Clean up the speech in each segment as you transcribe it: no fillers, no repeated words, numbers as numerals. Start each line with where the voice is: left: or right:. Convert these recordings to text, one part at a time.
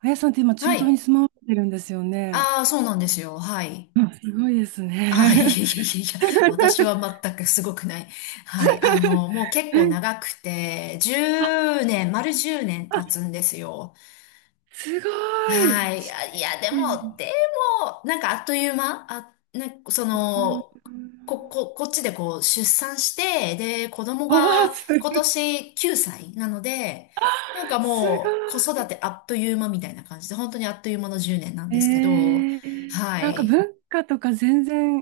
right: あやさんって今、中
left: は
right: 東
left: い。
right: に住まわれてるんですよね。
left: ああ、そうなんですよ。はい。
right: うん。すごいです
left: ああ、いやい
right: ね。
left: やいやいや、私は全くすごくない。はい。もう結
right: う
left: 構
right: ん。
left: 長くて、
right: あ、
left: 10年、丸10年経つ
right: あ
left: んですよ。
right: すごい。
left: はい。あいや、でも、
right: う
left: でも、なんかあっという間、なんかその、こっちでこう出産して、で、子供
right: おー、
left: が
right: す、
left: 今年9歳なので、なんか
right: すご
left: もう子
right: い。
left: 育てあっという間みたいな感じで、本当にあっという間の10年なん
right: え
left: ですけど、は
right: なんか
left: い。
right: 文化とか全然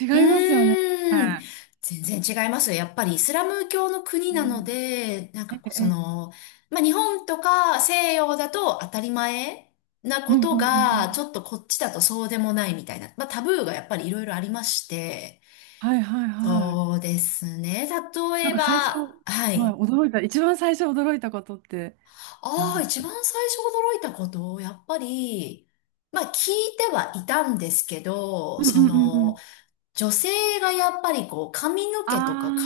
right: 違
left: う
right: いますよね。う
left: ーん。全然違いますよ。やっぱりイスラム教の国なの
right: ん。
left: で、なんか
right: え
left: こう
right: え、
left: まあ、日本とか西洋だと当たり前な
right: う
left: こ
right: んうん
left: と
right: うんう
left: が、ち
right: ん。
left: ょっとこっちだとそうでもないみたいな、まあ、タブーがやっぱりいろいろありまして、
right: はいはいはい。
left: そうですね。例
right: なん
left: え
right: か最初、は
left: ば、は
right: い、
left: い。
right: 驚いた、一番最初驚いたことって何
left: あ
right: で
left: あ、
right: す
left: 一
right: か？
left: 番最初驚いたこと、やっぱり、まあ聞いてはいたんですけど、
right: うんうんうん。
left: 女性がやっぱりこう髪の毛とか
right: あ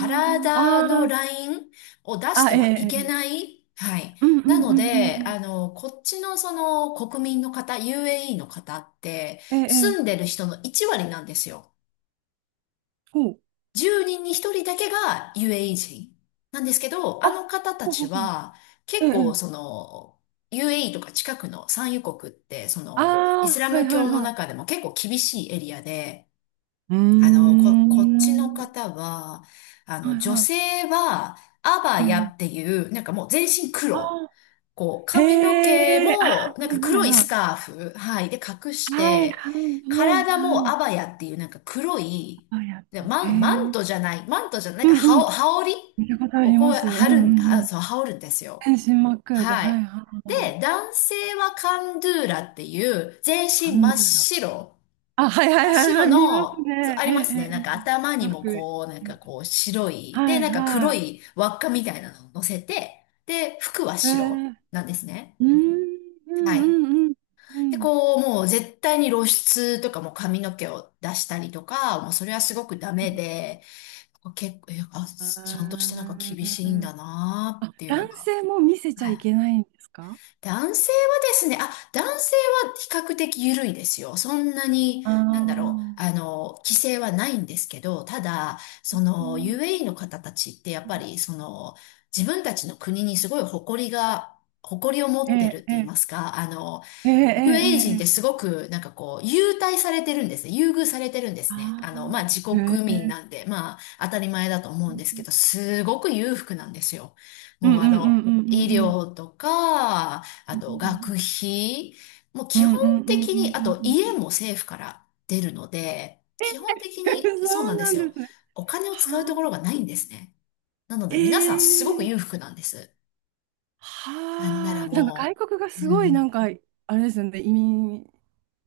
right: あ、
left: の
right: あ
left: ラ
right: あ、
left: インを出し
right: あ、
left: て
right: ええ、
left: はい
right: え
left: け
right: え、
left: ない。はい。
right: うんう
left: な
right: ん
left: の
right: うんうん
left: で、
right: うん、
left: こっちのその国民の方、UAE の方って
right: ええ、ええ、
left: 住んでる人の1割なんですよ。
right: ほう、
left: 10人に1人だけが UAE 人なんですけど、あ
right: あ、
left: の方た
right: ほうほ
left: ち
right: うほう、
left: は
right: ええ、
left: 結
right: え
left: 構そ
right: え。
left: の UAE とか近くの産油国ってそ
right: あ
left: のイ
right: あ、
left: スラ
right: はい
left: ム
right: はい
left: 教の
right: は
left: 中
right: い。
left: でも結構厳しいエリアで、
right: うー
left: こっちの
right: ん、
left: 方は、
right: はい
left: 女
right: は
left: 性は、アバ
right: い、え
left: ヤ
right: え、
left: っていう、なんかもう全身
right: あ
left: 黒。
right: あ、
left: こう、
right: へ
left: 髪の毛
right: え、あ
left: も、
right: あ、
left: なん
right: は
left: か
right: いはい
left: 黒い
right: は
left: ス
right: い、
left: カーフ、はい、で隠し
right: はい
left: て、
right: はいはい
left: 体も
right: は
left: ア
right: い、
left: バヤっていうなんか黒い、
right: あ、やっ
left: で
right: てんの、
left: マン、マン
right: へえ、
left: トじゃない、マントじゃない、
right: う
left: なんか
right: んう
left: 羽織、
right: ん、
left: 羽織
right: 見たことあ
left: を
right: り
left: こ
right: ま
left: う、
right: す、うんう
left: 貼るん、
right: ん
left: あ、
right: うん、
left: そう、羽織るんですよ。
right: 全身真っ黒で、
left: は
right: はい
left: い。
right: はいは
left: で、
right: い、
left: 男性はカンドゥーラっていう、全
right: パ
left: 身真っ
right: ンダロ、
left: 白。
right: あ、はいは
left: 真っ
right: いはいは
left: 白
right: い、見ます
left: の、そう
right: ね、
left: あ
right: ええ、
left: り
right: え
left: ますね。
right: え、
left: なん
right: え
left: か頭
right: え、
left: に
right: よ
left: も
right: く。
left: こう、なんかこう白い、
right: は
left: で、
right: い
left: なんか
right: は
left: 黒
right: い。
left: い輪っかみたいなのを乗せて、で、服は
right: え
left: 白
right: ー、
left: なんですね。
right: うーん、う
left: は
right: ん、
left: い。
right: うん、うん。う
left: で、
right: ん。
left: こう、もう絶対に露出とかも髪の毛を出したりとか、もうそれはすごくダメで、結構、ちゃんと
right: あ
left: してなんか厳しいん
right: ー
left: だな
right: あ。
left: ーっていうの
right: 男
left: が。
right: 性も見せちゃ
left: は
right: いけ
left: い。
right: ないんですか？
left: 男性は比較的緩いですよ。そんなに、
right: ああ
left: なんだろう、
right: ー、
left: 規制はないんですけど、ただ、そ
right: う
left: の
right: ん。
left: UAE の方たちってやっぱり、自分たちの国にすごい誇りが、誇りを
right: え
left: 持ってるっ
right: え、
left: て
right: え
left: 言い
right: え、
left: ますか、
right: ええ、ええ、
left: UAE 人って
right: え
left: す
right: え。
left: ごく、なんかこう、優待されてるんですね。優遇されてるんですね。まあ、
right: あ
left: 自
right: あ、
left: 国
right: え
left: 民
right: え、
left: なんで、まあ、当たり前だと思
right: う
left: うんですけ
right: ん
left: ど、すごく裕福なんですよ。
right: うん
left: もう
right: うんうんう
left: 医
right: んうん。
left: 療とか、
right: う
left: あと学
right: ん
left: 費、もう
right: う
left: 基本
right: んうんうん
left: 的に、あ
right: うん
left: と
right: うん。
left: 家も政府から出るので、基本的
right: そ
left: にそうなん
right: う
left: で
right: な
left: す
right: んで
left: よ。
right: すね。
left: お金を
right: は
left: 使うところ
right: あ。
left: がないんですね。なので
right: え
left: 皆さんすごく裕
right: え。
left: 福なんです。なんなら
right: はあ、なんか外
left: も
right: 国が
left: う、う
right: すごいな
left: ん、
right: んか、あれですよね、移民、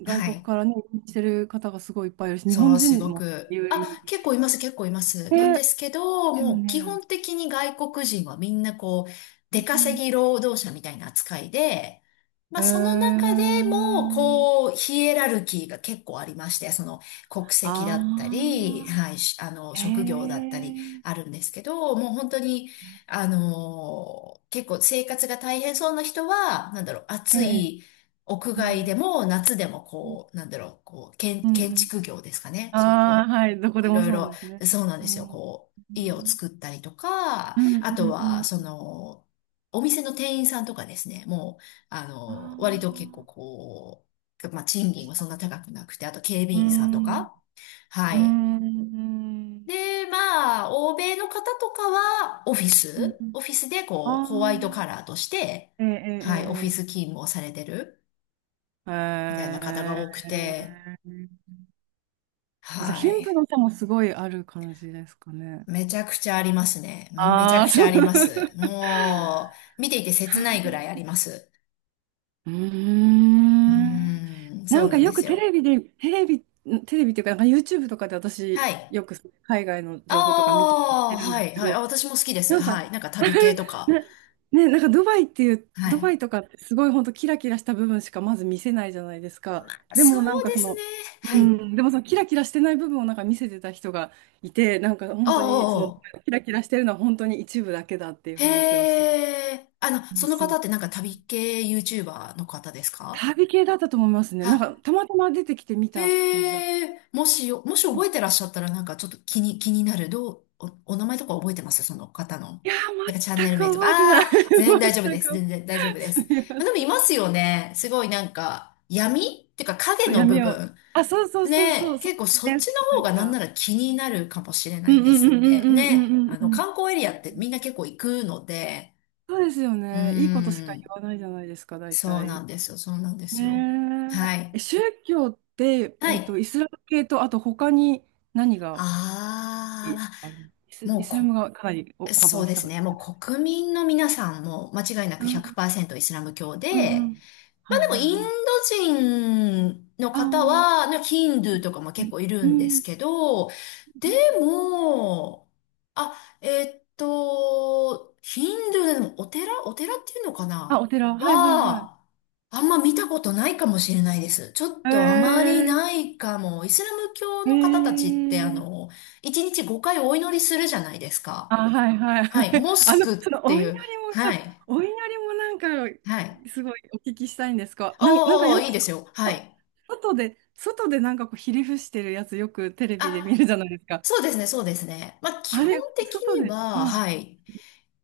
right: 外
left: は
right: 国
left: い。
right: からね、移民してる方がすごいいっぱいいるし、日
left: そ
right: 本
left: う、す
right: 人
left: ご
right: もね
left: く。
right: 有
left: あ、
right: 利。
left: 結構います、結構います。なん
right: え、
left: ですけど、
right: でも
left: もう基
right: ね、
left: 本的に外国人はみんなこう、
right: う
left: 出
right: んう
left: 稼
right: ん。
left: ぎ労働者みたいな扱いで、ま
right: え
left: あその
right: ー、
left: 中でも、こう、ヒエラルキーが結構ありまして、その国籍だ
right: あ
left: ったり、
right: あ、
left: はい、しあの、
right: え
left: 職業だったり
right: ー、
left: あるんですけど、もう本当に、結構生活が大変そうな人は、なんだろう、
right: え
left: 暑
right: え、
left: い、屋
right: う
left: 外で
right: ん、
left: も夏でもこう、なんだろう、こう、
right: うん
left: 建
right: うん。
left: 築業ですかね。そう、
right: ああ、
left: こ
right: はい、どこ
left: う、
right: で
left: い
right: も
left: ろ
right: そ
left: い
right: うなん
left: ろ、
right: ですね。
left: そうなんで
right: う
left: すよ。
right: ん、うん
left: こう、家を作ったりとか、
right: うん
left: あと
right: う
left: は、
right: ん。
left: その、お店の店員さんとかですね、もう、
right: あ
left: 割と結構
right: あ、
left: こう、まあ、賃金はそんな高くなくて、あと警備
right: う
left: 員さんと
right: ん、
left: か、は
right: う
left: い。
right: ん、うん、うん。
left: で、まあ、欧米の方とかは、
right: うん。
left: オフィスでこう、
right: あ
left: ホワイトカラーとして、
right: あ、ええ
left: はい、オフィ
right: え
left: ス
right: え
left: 勤務をされてる。
right: え
left: みたいな
right: え。へ
left: 方が多く
right: え
left: て、
right: え。じゃあ、
left: は
right: 貧富
left: い。
right: の差もすごいある感じですかね？
left: めちゃくちゃありますね。めちゃ
right: あ
left: く
right: あ、
left: ち
right: そ
left: ゃあ
right: う。
left: ります。も う、見ていて切ないぐらいあります。
right: うー
left: う
right: ん。
left: ーん、
right: な
left: そ
right: ん
left: う
right: か
left: なんで
right: よく
left: す
right: テ
left: よ。
right: レビで、テレビ、テレビっていうか、なんか YouTube とかで
left: は
right: 私、
left: い。
right: よく海外の
left: あ
right: 情報とか見たりして
left: あ、
right: るんで
left: は
right: す
left: い、
right: け
left: はい。あ、
right: ど、
left: 私も好きです。
right: なんか、
left: はい。なんか旅系と か。
right: ね、ね、なんか
left: は
right: ドバ
left: い。
right: イとかってすごい本当キラキラした部分しかまず見せないじゃないですか。で
left: そ
right: も
left: う
right: なんか
left: で
right: そ
left: すね。
right: の、う
left: はい。
right: ん、でもそのキラキラしてない部分をなんか見せてた人がいて、なんか
left: お
right: 本当にその
left: ーお
right: キラキラしてるのは本当に一部だけだっていう
left: ー、
right: 話を
left: へ
right: して。
left: え。
right: そう
left: その
right: そ
left: 方
right: う。
left: ってなんか旅系 YouTuber の方ですか
right: 旅系だったと思いますね。なんか
left: あ？
right: たまたま出てきて見た感じだった。
left: へえ、もし
right: うん。
left: 覚えてらっしゃったらなんかちょっと気になる。お名前とか覚えてますその方の。
right: いやー、
left: なんかチャンネ
right: 全く
left: ル名とか。
right: 覚えてない。
left: ああ、全然大丈 夫
right: 全
left: です。
right: く。
left: 全然大丈夫で
right: す
left: す。
right: み
left: ま
right: ま
left: あでも
right: せ
left: い
right: ん。
left: ますよね。すごいなんか闇っていうか影
right: そう、
left: の部
right: 闇を。
left: 分。
right: あ、そうそうそうそ
left: ね、
right: う、そ
left: 結構
right: う
left: そっ
right: です。
left: ちの
right: な
left: 方
right: ん
left: がなん
right: か。
left: なら気になるかもしれな
right: うん
left: い
right: う
left: で
right: んう
left: すっ
right: んうん
left: て。
right: うんう
left: ね、
right: ん
left: あ
right: う
left: の
right: んうん。
left: 観光エリアってみんな結構行くので、
right: そうですよ
left: うー
right: ね。いいことしか言
left: ん、
right: わないじゃないですか、大
left: そうな
right: 体。
left: んですよ。そうなんですよ。
right: ね
left: は
right: え。
left: い。
right: え、宗教って、
left: はい。
right: イスラム系と、あと他に何が、
left: あ
right: いある、
left: あ、
right: イ
left: もう
right: スラム
left: こ
right: がかなりお幅
left: そ
right: を
left: う
right: 引
left: で
right: か
left: す
right: せて。
left: ね。もう国民の皆さんも間違いな
right: う
left: く
right: ん
left: 100%イスラム教
right: うんう
left: で、
right: ん。
left: ま
right: は
left: あ
right: い
left: でも
right: はい
left: イン
right: はい。
left: ド人の
right: あ
left: 方
right: あ、
left: は、ねヒンドゥーとかも結構い
right: う
left: る
right: ん。
left: んで
right: う
left: す
right: ん。
left: けど、でも、あ、ヒンドゥーでもお寺っていうのか
right: あ、お
left: な
right: 寺。はいはいはい。
left: は、あんま見たことないかもしれないです。ちょっ
right: へ
left: とあまり
right: え。
left: ないかも。イスラム教の方た
right: へ
left: ちって
right: え。
left: 1日5回お祈りするじゃないですか。
right: あ、はいはい。
left: はい、モスクっ
right: その
left: て
right: お
left: い
right: 祈
left: う、
right: りも、そ
left: は
right: う、
left: い、
right: お祈りもなんか、
left: はい。
right: すごいお聞きしたいんですか。なんか
left: おーおー、
right: よ
left: い
right: く、
left: い
right: そ
left: ですよ。はい。
right: 外で、外でなんかこう、ひり伏してるやつ、よくテレビで見る
left: あ、
right: じゃないですか。
left: そうですね、そうですね。まあ、基
right: あ
left: 本
right: れ、
left: 的
right: 外
left: に
right: で、
left: は、
right: はい。
left: はい。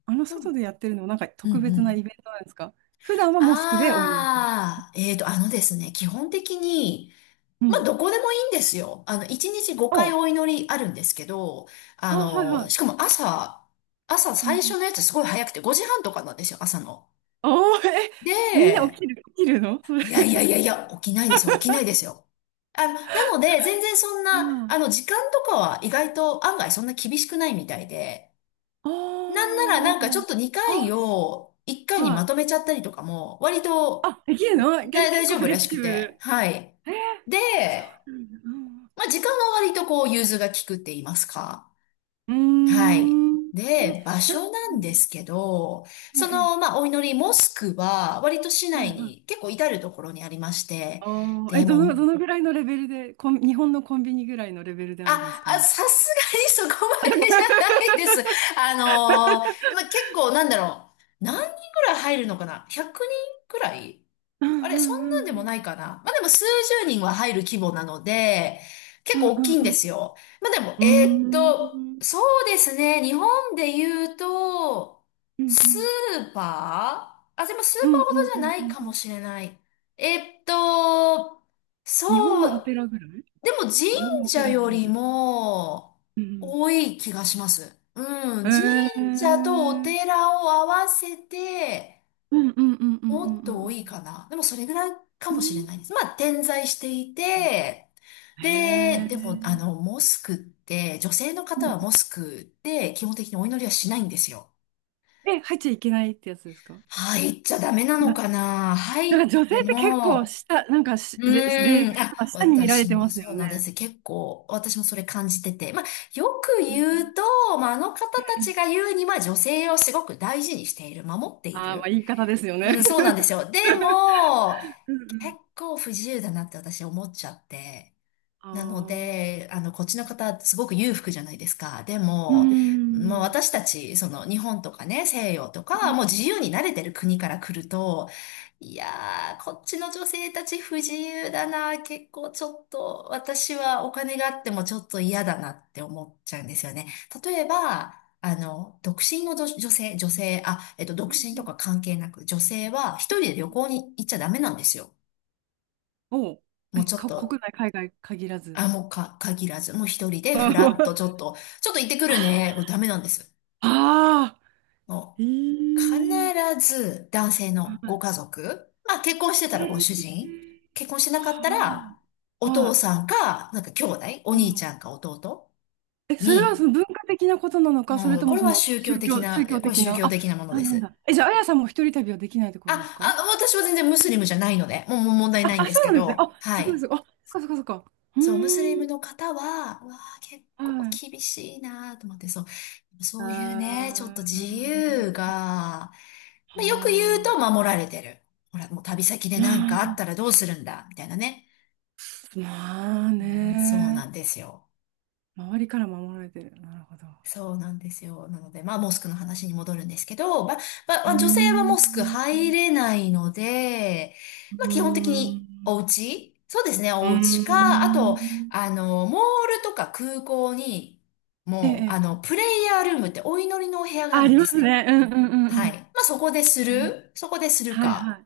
right: あの、
left: う
right: 外
left: ん、
right: でやってるのも、なんか
left: う
right: 特
left: ん、う
right: 別な
left: ん。
right: イベントなんですか？普段はモスクでお祈りする？
left: あー、えーと、あのですね、基本的に、
right: う
left: まあ、
right: ん。
left: どこでもいいんですよ。1日5回
right: お
left: お祈りあるんですけど、
right: あ、はいは
left: しか
right: い。
left: も朝
right: うんう
left: 最
right: ん。
left: 初のやつすごい早くて、5時半とかなんですよ、朝の。
right: おー、え、みんな起
left: で、
right: きる、起きるのそれ？
left: いやいやいやいや、起きないですよ、起きないです よ。なので、全然そんな、
right: あ
left: 時間とかは意外と案外そんな厳しくないみたいで、
right: あ、あ
left: なんならなんかちょっ
right: ー
left: と2
right: あ、
left: 回を1回
right: そう
left: に
right: は
left: ま
right: い。
left: とめちゃったりとかも、割と、
right: あ、できる
left: だ
right: のけ
left: 大
right: 結構
left: 丈
right: フ
left: 夫
right: レ
left: らし
right: キシ
left: く
right: ブ
left: て、
right: ル。
left: はい。
right: えー、
left: で、
right: そうなんだ。
left: まあ、時間は割とこう、融通が利くって言いますか。
right: う
left: はい。
right: ん。うーん。
left: で、場
right: なん
left: 所
right: か、
left: なんですけど、
right: え
left: そ
right: え、
left: の、まあ、お祈り、モスクは、割と市
right: はい
left: 内
right: は
left: に
right: い。
left: 結構至るところにありまして、
right: ああ、え、
left: でも、
right: どのぐらいのレベルで、日本のコンビニぐらいのレベルであるんですかね？
left: さすがにそこまでじゃないです。まあ、結構なんだろう。何人ぐらい入るのかな？ 100 人くらい。
right: うん
left: あ
right: う
left: れ、そんな
right: ん
left: ん
right: う
left: でもない
right: ん
left: かな。まあ、でも数十人は入る規模なので、結
right: うん
left: 構大
right: う
left: きいんです
right: ん
left: よ。まあ、でも、
right: うんうんう
left: そ
right: ん
left: うですね。日本で言うと、
right: う
left: ス
right: ん
left: ーパーあ、でもス
right: う
left: ーパ
right: んう
left: ーほど
right: ん
left: じ
right: う
left: ゃ
right: ん
left: な
right: う
left: い
right: ん
left: か
right: う
left: も
right: ん。
left: しれない。えーっと、
right: 日本
left: そ
right: のお
left: う
right: 寺ぐらい、
left: でも神
right: 日本のお
left: 社
right: 寺、
left: よ
right: 神
left: り
right: 社。
left: も
right: うん
left: 多い気がします。うん。
right: う
left: 神
right: ん。
left: 社とお寺を合わせて
right: うんうんうんうんうん
left: もっと
right: う
left: 多
right: ん
left: いかな。でもそれぐらいか
right: うん。
left: もしれないです。まあ点在してい
right: うん。
left: て、
right: へ
left: で、
right: え。
left: でもモスクって、女性の
right: う
left: 方
right: ん
left: はモスクって基本的にお祈りはしないんですよ。
right: え、入っちゃいけないってやつですか？
left: 入っちゃダメなのかな。
right: な
left: 入
right: んか
left: っ
right: 女
left: て
right: 性って結構
left: も、
right: 下、なんか
left: う
right: 例外
left: ーん。あ、
right: とか下に見られ
left: 私
right: てま
left: も
right: すよ
left: そう
right: ね。
left: なんです。結構、私もそれ感じてて。まあ、よく言うと、まあ、あの方たちが言うには、女性をすごく大事にしている、守ってい
right: ああー、まあ
left: る。
right: 言い方ですよ
left: う
right: ね。
left: ん、そうなんですよ。で も、
right: うんう
left: 結
right: ん
left: 構不自由だなって私思っちゃって。なの
right: ああ、
left: で、あの、こっちの方、すごく裕福じゃないですか。で
right: うー
left: も、まあ
right: ん。
left: 私たち、その、日本とかね、西洋と
right: う
left: か、
right: ん
left: もう自由に慣れてる国から来ると、いやー、こっちの女性たち不自由だな、結構ちょっと、私はお金があってもちょっと嫌だなって思っちゃうんですよね。例えば、あの、独身の、女性、あ、独
right: うん。
left: 身とか関係なく、女性は一人で旅行に行っちゃダメなんですよ。
right: おう、
left: もう
right: え、
left: ちょっ
right: 国
left: と
right: 内、海外限ら
left: あ、
right: ず。
left: もうか、限らず、もう一人 でフラッとち
right: あ
left: ょっと、ちょっと行ってくるね。もうダメなんです。
right: あ。
left: もう、必
right: ええ。
left: ず男性
right: は
left: のご
right: い。
left: 家族、まあ結婚して
right: え
left: たらご主
right: え。
left: 人、結婚してなかった
right: は
left: ら、
right: あ、
left: お
right: は
left: 父
right: い。
left: さんか、なんか兄弟、お
right: う
left: 兄ち
right: ん
left: ゃんか弟
right: え、それはそ
left: に、
right: の文化的なことなのか、それ
left: もう、
right: ともその宗教
left: これ
right: 的
left: 宗
right: な、
left: 教
right: あ。
left: 的なもの
right: あ、
left: で
right: なん
left: す。
right: だ。え、じゃあ、あやさんも一人旅はできないってこ
left: あ、
right: とですか？
left: 私は全然ムスリムじゃないので、もう問題
right: あ、
left: ないん
right: あ、
left: で
right: そ
left: す
right: う
left: け
right: なんですね。
left: ど、
right: あ、
left: は
right: すごい
left: い。
right: すごい。あ、そっかそっかそっか。う
left: そう、ムスリム
right: ーん。
left: の方は、うわあ、結
right: は
left: 構
right: い。
left: 厳しいなーと思って、そ
right: あ
left: ういうね、ちょっと自
right: ー
left: 由が、まあ、よく言う
right: あ
left: と
right: ー。
left: 守られてる。ほら、もう旅先で
right: う
left: 何かあった
right: ん。
left: らどうするんだ、みたいなね。
right: まあ
left: いやーそうな
right: ね。
left: んですよ。
right: 周りから守られてる。なるほど。
left: そうなんですよ。なので、まあ、モスクの話に戻るんですけど、
right: う
left: ま
right: ー
left: あ女性はモ
right: ん。
left: スク入れないので、
right: う
left: まあ、
right: ー
left: 基本的に
right: ん。
left: お家そうですね、
right: うー
left: お家か、あと、あ
right: ん。
left: の、モールとか空港に、
right: え
left: もう、あ
right: え。
left: の、プレイヤールームってお祈りのお部屋が
right: あ、
left: あ
right: あ
left: るん
right: り
left: で
right: ま
left: す
right: す
left: ね。
right: ね。うんうんうん
left: は
right: う
left: い。ま
right: ん。
left: あ、
right: あります。
left: そこでする
right: はいは
left: か。
right: い。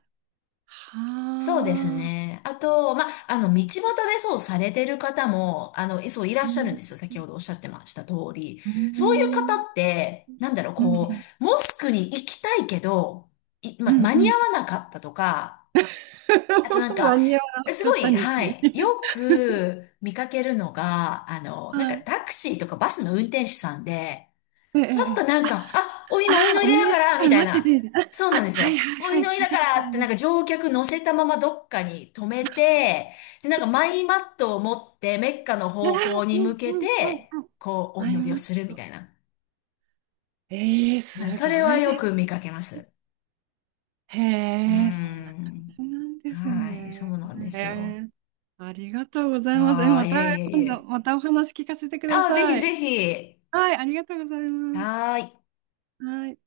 right: は
left: そうです
right: あ。
left: ね。あと、まあ、あの、道端でそうされてる方も、あの、そういらっ
right: う
left: しゃるんで
right: ん。
left: すよ。先ほどおっしゃってました通り。
right: う
left: そういう
right: ん。
left: 方って、なんだろう、
right: う
left: こ
right: ん。
left: う、モスクに行きたいけど、い、
right: う
left: ま、
right: ん。
left: 間
right: う
left: に合
right: ん。
left: わなかったとか、あとなん
right: 間
left: か、
right: に合わな
left: す
right: か
left: ご
right: った
left: い、
right: に
left: は
right: き。
left: い、よく見かけるのが、あの、なんか
right: はい。
left: タクシーとかバスの運転手さんで、
right: ええ。え
left: ちょっと
right: え、
left: なん
right: あ、
left: か、あ、お、今、お祈
right: あー、
left: り
right: お湯
left: だ
right: で
left: か
right: す
left: ら、
right: か
left: み
right: ら
left: たい
right: 待って
left: な。
right: て。
left: そう
right: あ、
left: なん
right: あ
left: です
right: はい
left: よ。
right: はい
left: お
right: はい。
left: 祈り
right: 聞い
left: だ
right: た
left: か
right: こ
left: ら
right: とあ
left: っ
right: り
left: て、な
right: ま
left: んか
right: す。
left: 乗客乗せたままどっかに止めて、で、なんかマイマットを持ってメッカの
right: あ
left: 方
right: ー、
left: 向に
right: う
left: 向
right: ん
left: け
right: うんうん
left: て、
right: うん。
left: こう、お
right: アイ
left: 祈りを
right: マッ
left: するみ
right: ト。
left: たいな。
right: ええ、す
left: はいそ
right: ご
left: れは
right: いで
left: よく見
right: す。
left: かけます。
right: へ
left: うー
right: え、そんな感じ
left: ん。
right: なんです
left: はい、そ
right: ね。
left: うなんで
right: え
left: すよ。
right: え。ありがとうございます。え、
left: ああ、
right: ま
left: いえい
right: た
left: えい
right: 今度、
left: え。
right: またお話聞かせてくだ
left: ああ、ぜひ
right: さい。
left: ぜひ。
right: はい、ありがとうございます。
left: はーい。
right: はい。